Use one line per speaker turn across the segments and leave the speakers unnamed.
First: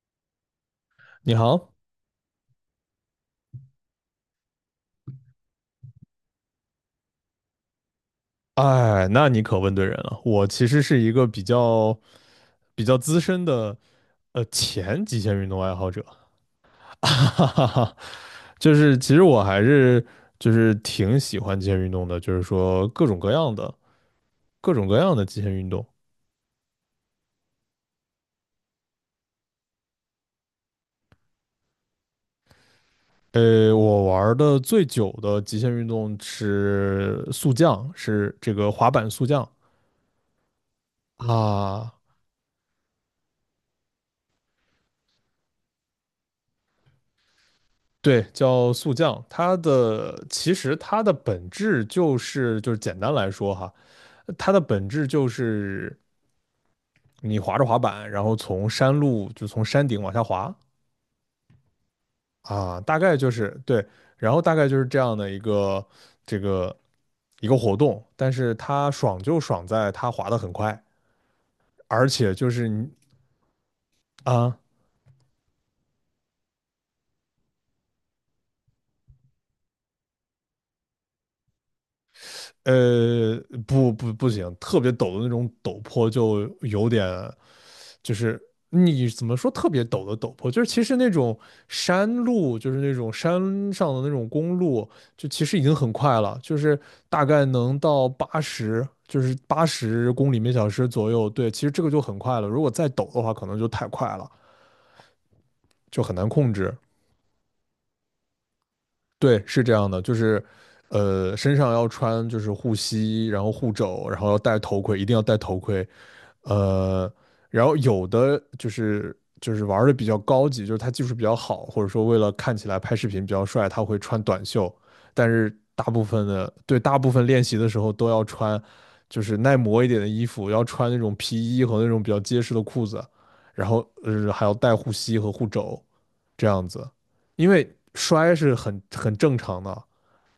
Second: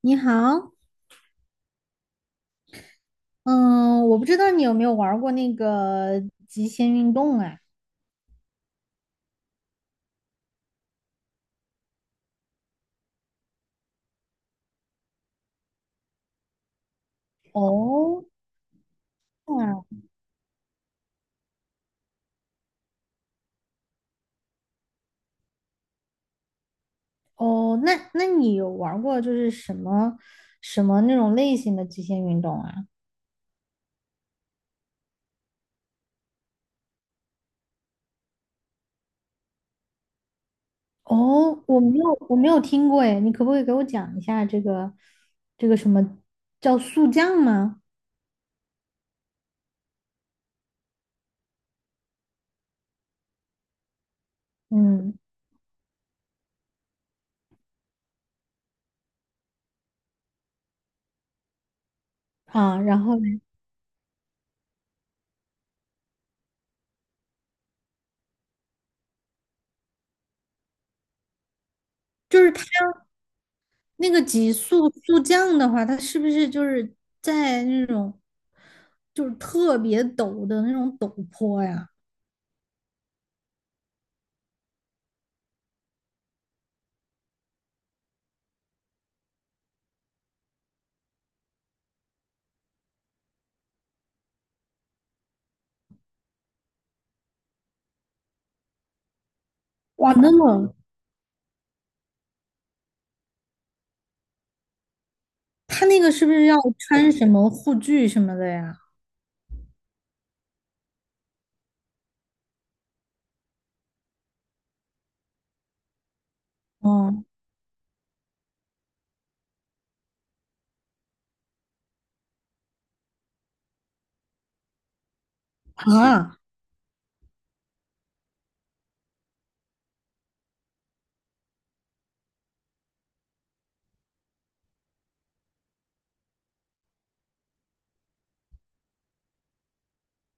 你好。
你好。
嗯，我不知道你有没有玩儿过那个极限运动啊？
哎，那你可问对人了。我其实是一个比较资深的前极限运动爱好者，哈哈哈。
哦。
就是其实我还
啊。
是就是挺喜欢极限运动的，就是说各种各样的极限运动。
哦，那你有玩儿过就是什么那种类型的极限运动啊？
我玩的最久的极限运动是速降，是这个滑板速降
哦，我
啊。
没有我没有听过哎，你可不可以给我讲一下这个这个什么叫速降吗？
对，叫速降，它的本质就是简单来说哈，它的本质
嗯。
就是你滑着滑板，然后从山路就从山顶往下滑
啊，
啊，大
然
概
后
就
呢？
是对，然后大概就是这样的这个一个活动，但是它爽就爽在它滑得很快，而且
就
就
是
是
它
你
那个极
啊
速速降的话，它是不是就是在那种就是特别陡的那种陡坡呀？
呃不不不行，特别陡的那种陡坡就有点。就是你怎么说特别陡的陡坡，就是其实那种山路，就是那种山上的那种公路，就其实已经很快了，就是大概能到八十，就是八十
哇，那
公里每小
么
时左右。对，其实这个就很快了，如果再陡的话，可能就太快了，
他那
就
个
很难
是不是
控
要
制。
穿什么护具什么的呀？
对，是这样的，就是，身上要穿就是护膝，然后护肘，然后要戴头盔，一定要戴头盔。呃，
哦。
然后有的就是玩的比较高级，就是他技术比较好，或者说为了看起来拍视频比较帅，他会穿短袖，但是大部分
啊。
的对，大部分练习的时候都要穿就是耐磨一点的衣服，要穿那种皮衣和那种比较结实的裤子，然后还要戴护膝和护肘这样子。因为摔是很正常的，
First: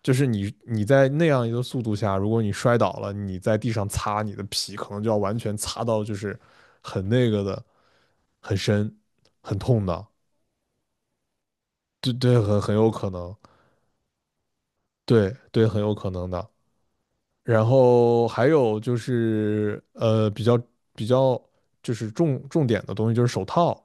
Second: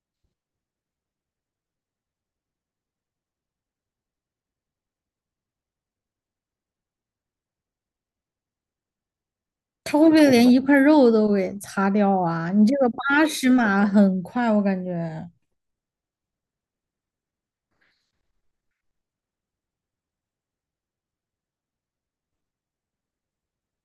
就是你在那样一个速度下，如果你摔倒了，你在地上擦，你的皮可能就要完全擦到就是很那个的，很深，很痛
他会
的。
不会连一块肉都给擦
对
掉
对，
啊？
很
你
很
这个
有可
八
能，
十码很快，我感觉。
对对，很有可能的。然后还有就是比较就是重点的东西就是手套，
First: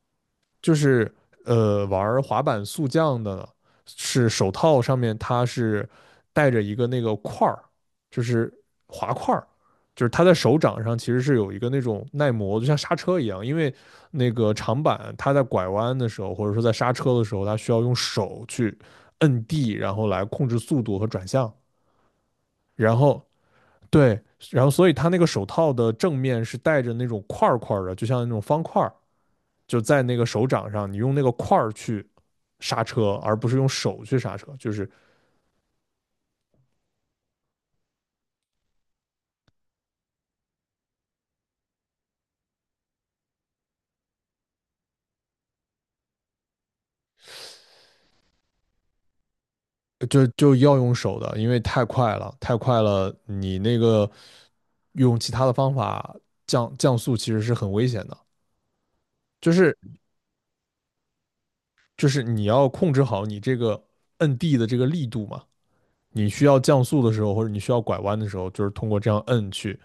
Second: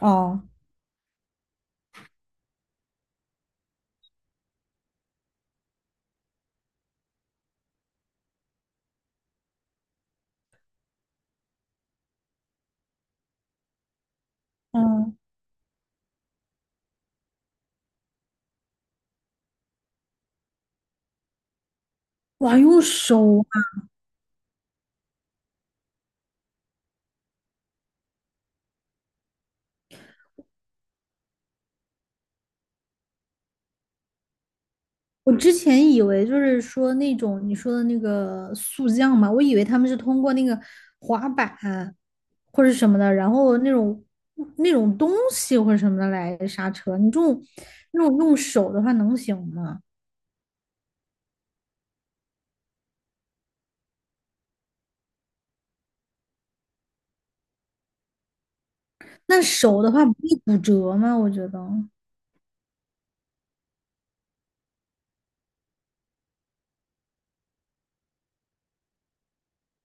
哦。
就是玩滑板速降的呢是手套上面它是带着一个那个块儿，就是滑块儿，就是它在手掌上其实是有一个那种耐磨，就像刹车一样，因为那个长板
嗯。
它在拐弯的时候，或者说在刹车的时候，它需要用手去摁地，然后来控制速度和转向，
哇，用
然后
手啊。
对。然后，所以它那个手套的正面是带着那种块儿块儿的，就像那种方块儿，就在那个手掌上，你用那个块儿去刹车，而不是用手去刹车，就是
我之前以为就是说那种你说的那个速降嘛，我以为他们是通过那个滑板或者什么的，然后那种那种东西或者什么的来刹车。你这种那种用手的话能行吗？
就要用手的，因为太快了，太快了，你那个用其他的方法降速其实是很危险的，
那
就是
手的话不会骨折吗？我觉得。
你要控制好你这个摁地的这个力度嘛，你需要降速的时候或者你需要拐弯的时候，就是通过这样摁去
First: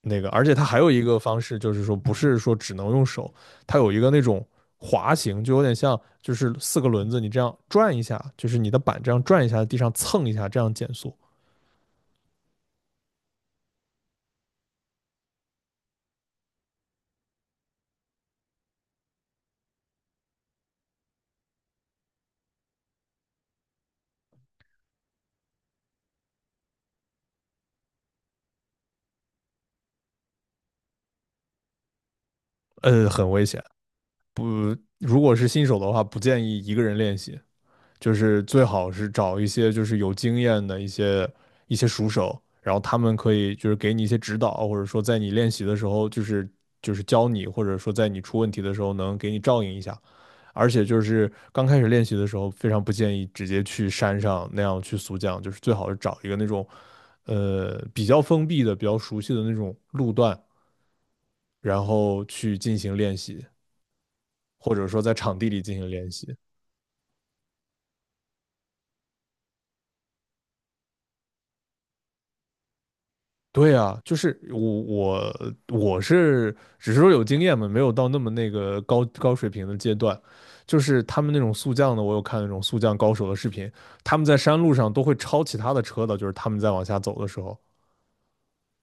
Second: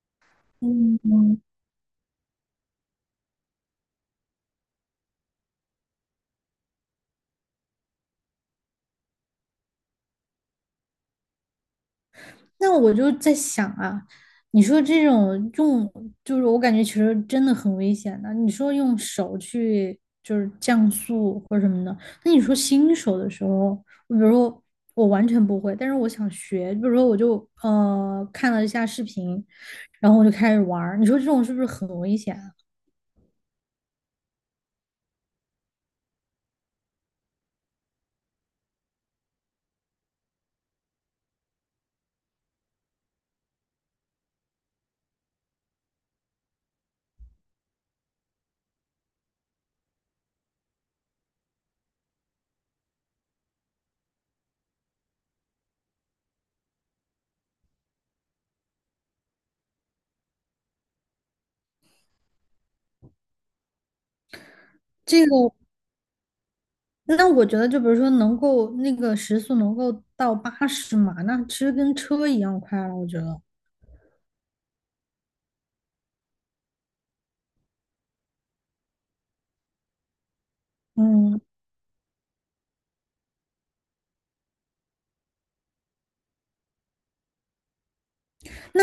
那个，而且它还有一个方
嗯。
式，就是说不是说只能用手，它有一个那种滑行，就有点像就是四个轮子你这样转一下，就是你的板这样转一下，地上蹭一下，这样减速。
那我就在想啊，你说这种用，就是我感觉其实真的很危险的。你说用手去就是降速或者什么的，那你说新手的时候，我比如说我完全不会，但是我想学，比如说我就看了一下视频，然后我就开始玩儿，你说这种是不是很危险啊？
很危险。如果是新手的话，不建议一个人练习，就是最好是找一些就是有经验的一些熟手，然后他们可以就是给你一些指导，或者说在你练习的时候，就是教你，或者说在你出问题的时候能给你照应一下。而且就是刚开始练习的时候，非常不建议直接去山上那样去速降，就是最好是找一个那种，比较封闭的、比较熟悉的那种路段，然后去进行练习，或者说在
这
场地
个
里进行练习。
那我觉得，就比如说能够那个时速能够到八十码，那其实跟车一样快了，我觉得。
对啊，就是我是只是说有经验嘛，没有到那么那个高水平的阶段。就是他们那
嗯，
种速降的，我有看那种速降高手的视频，他们在山路上都会超其他的车的，就是他们在往下走的时候，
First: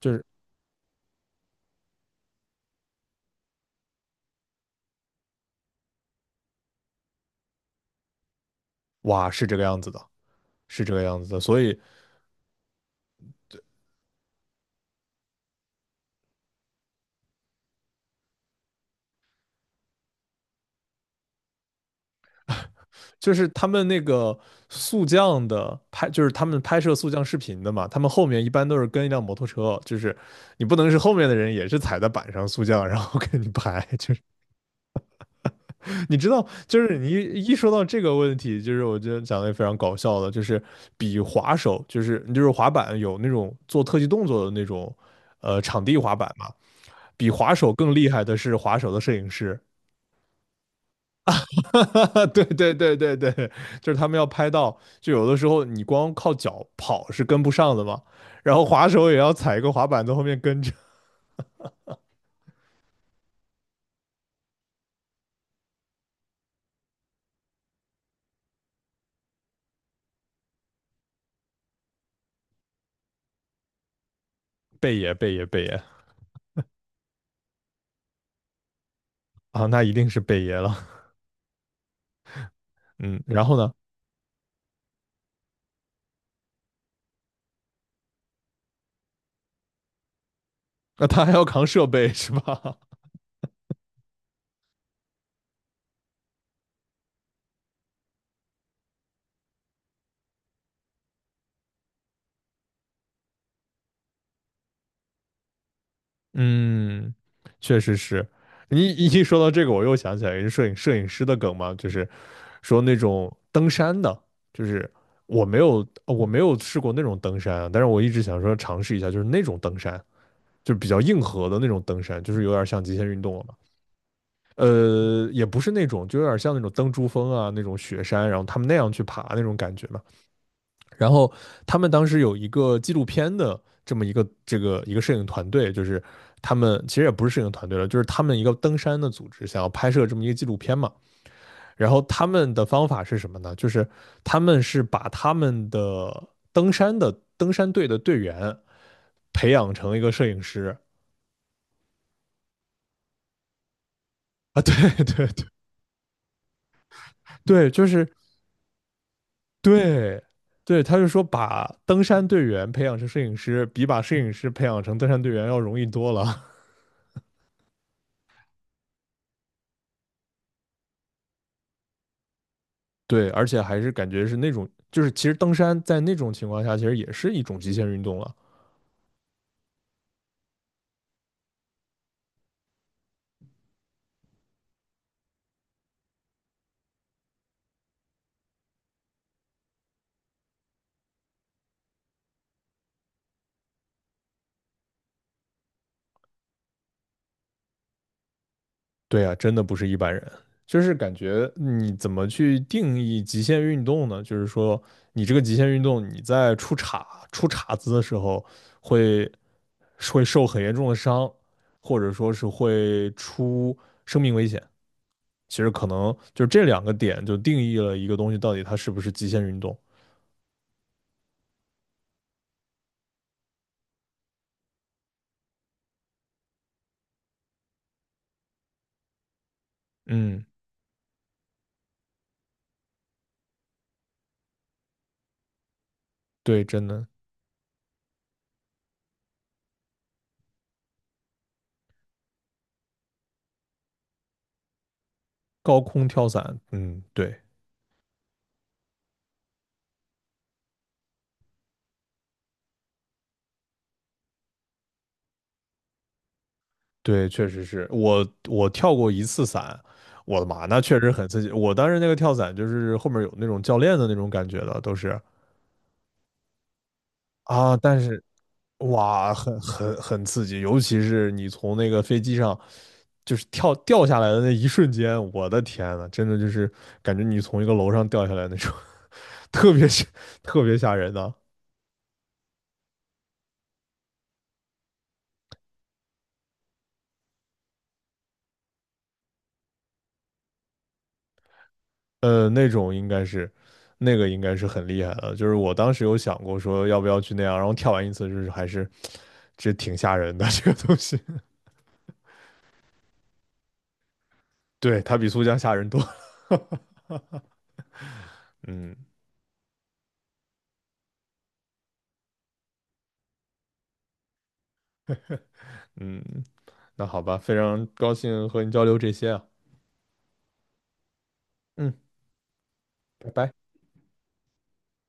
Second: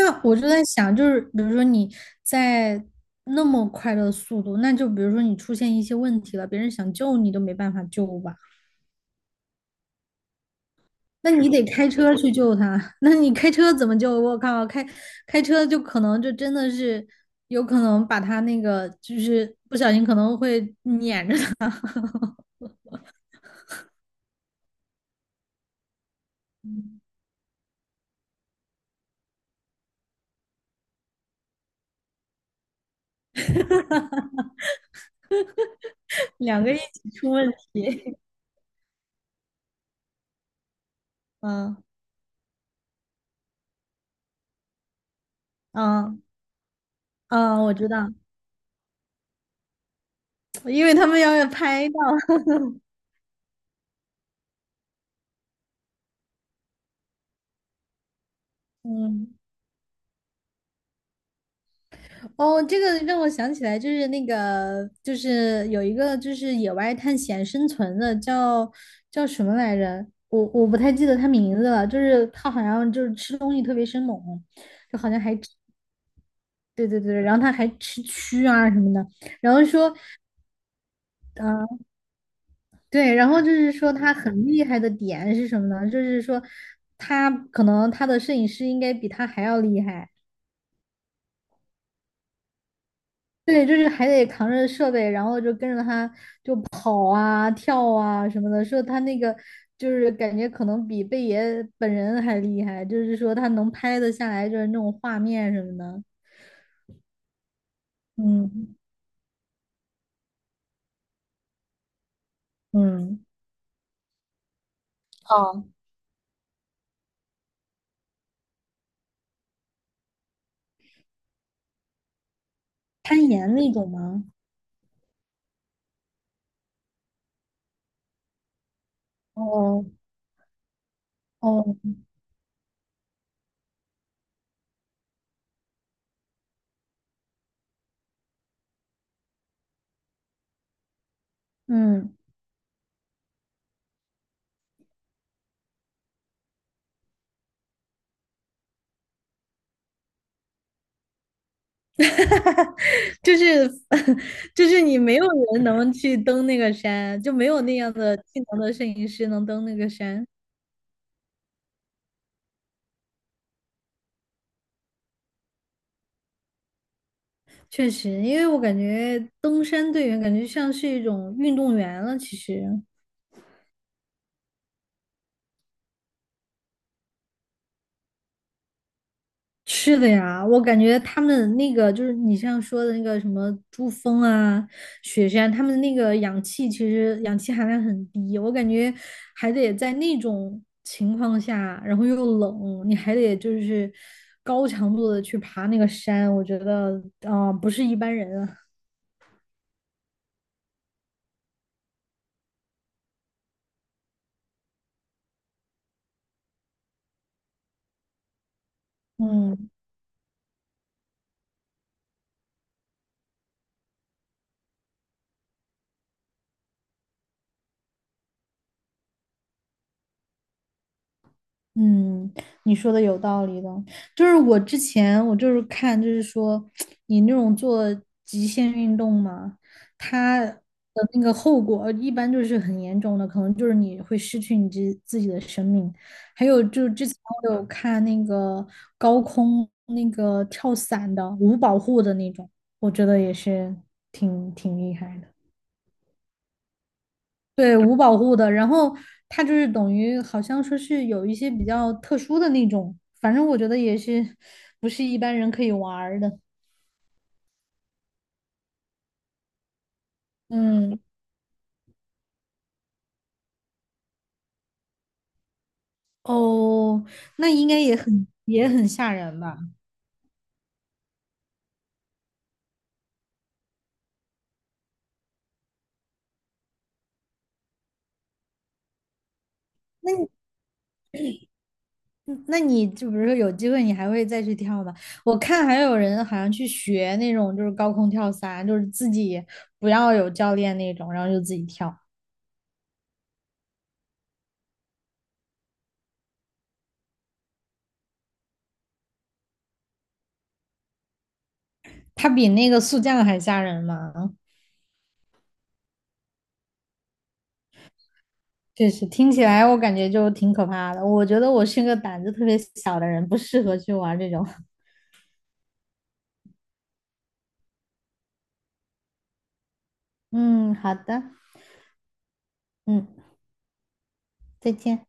就是
我就在想，就是比如说你在那么快的速度，那就比如说你出现一些问题了，别人想救你都没办法救吧？
哇，是这个样子的，是这个样子
那
的。
你
所
得
以
开车去救他，那你开车怎么救？我靠，开车就可能就真的是有可能把他那个就是不小心可能会碾着他，
就是他们那个速降的拍，就是他们拍摄速降视频的嘛，他们后面一般都是跟一辆摩托车，就是你不能是后面的人也是踩在板上速降，然后跟你拍，就是 你知道，
两个一
就是你
起出
一
问
一说到这个
题。
问题，就是我觉得讲的也非常搞笑的，就是比滑
嗯。
手，就是你就是滑板有那种做特技动作的那种，场地滑
嗯。
板嘛，比滑
嗯，
手
我知
更厉
道，
害的是滑手的摄影师。
因为他们要
哈
拍到。
哈，对对对对对，就是他们要拍到，就有的时候你光靠脚跑是跟不上的嘛，然后滑手也要
嗯。
踩一个滑板在后面跟着。
哦，这个让我想起来，就是那个，就是有一个就是野外探险生存的，叫叫什么来着？我不太记得他名字了，就是他好像就是吃东西特别生猛，
贝
就好
爷
像
贝
还
爷
吃。
贝爷
对对对，然后他还吃蛆啊什么的，然后
啊，那一
说。
定是贝爷了。
嗯、对，
嗯，
然后
然
就
后呢，
是说他很厉害的点是什么呢？就是说他可能他的摄影师应该比他还要厉害。
那他还要扛设备 是吧？
对，就是还得扛着设备，然后就跟着他跑啊、跳啊什么的。说他那个就是感觉可能比贝爷本人还厉害，就是说他能拍得下来，就是那种画面什么的。
嗯，确实是。
嗯。
你一说到这个，我又想起来一个摄影师的梗嘛，就是说那
嗯。
种登山的，就是我没
哦，
有我没有试过那种登山啊，但是我一直想说尝试一下，就是那种登山。就比较硬核的那种登山，就是有点像极限运
攀
动了
岩
嘛。
那种吗？
呃，也不是那种，就有点像那种登珠峰啊，那种雪山，然后他们那样去爬那种感
哦。
觉嘛。然后
哦。
他们当时有一个纪录片的这么一个摄影团队，就是他们其实也不是摄影团队了，就是他们一个登山的组织想要拍摄这么一个纪录片嘛。然后
嗯。
他们的方法是什么呢？就是他们是把他们的登山的登山队的队员培养成一个摄影师
就是
啊，
就
对
是你没
对
有
对
人能去登那个山，就没有
对，
那
就
样
是
的技能的摄影师能登那个
对，
山。
对，他就说把登山队员培养成摄影师，比把摄影师培养成登山队员要容易多了。
确实，因为我感觉登山队员感觉像是一种运动员了。其实
对，而且还是感觉是那种，就是其实登山在那种情况下，其实也是一种极限运动了。
是的呀，我感觉他们那个就是你像说的那个什么珠峰啊、雪山，他们那个氧气其实氧气含量很低，我感觉还得在那种情况下，然后又冷，你还得就是高强度的去爬那个山，我觉得啊、不是一般人啊。
对啊，真的不是一般人，就是感觉你怎么去定义极限运动呢？就是说，你这个极限运动，你在出岔子的时候会
嗯。
会受很严重的伤，或者说是会出生命危险。其实可能就这两个点就定义了一个东西到底它是不是极限运动。
嗯，你说的有道理的，就是我之前我就是看，就是说你那种做极限运动嘛，它
嗯，
的那个后果一般就是很严重的，可能就是你会失去你自己的生命。还有
对，
就
真
是
的。
之前我有看那个高空那个跳伞的，无保护的那种，我觉得也是挺厉害的。
高空跳伞，嗯，对
对，无保护的，然后它就是等于好像说是有一些比较特殊的那种，反正我觉得也是不是一般人可以玩儿的。
对，确实是我跳过一次伞，我的妈，那确
嗯。
实很刺激。我当时那个跳伞就是后面有那种教练的那种感觉的，都是
哦，那应
啊，
该也
但是
很也很吓
哇，
人
很
吧？
很很刺激，尤其是你从那个飞机上就是跳掉下来的那一瞬间，我的天呐，真的就是感觉你从一个楼上掉下来那种，特别吓，特别吓人的。
嗯，那你就比如说有机会你还会再去跳吗？我看还有人好像去学那种就是高空跳伞，就是自己不要有教练那种，然后就自己跳。
那种应该是那个应该是很厉害的，就是我当时有想过说要不要去那样，然后跳完一次就是还是这挺吓人的 这个东西。
它比那个速降还吓人吗？
对，它比速降吓人多。
确
嗯
实听起来我感觉就挺可怕的。我觉得我是个胆子特别小的人，不适合去玩这种。
嗯，那好吧，非常高兴和你交流这些啊。
嗯，好的。
嗯，
嗯，
拜拜。
再见。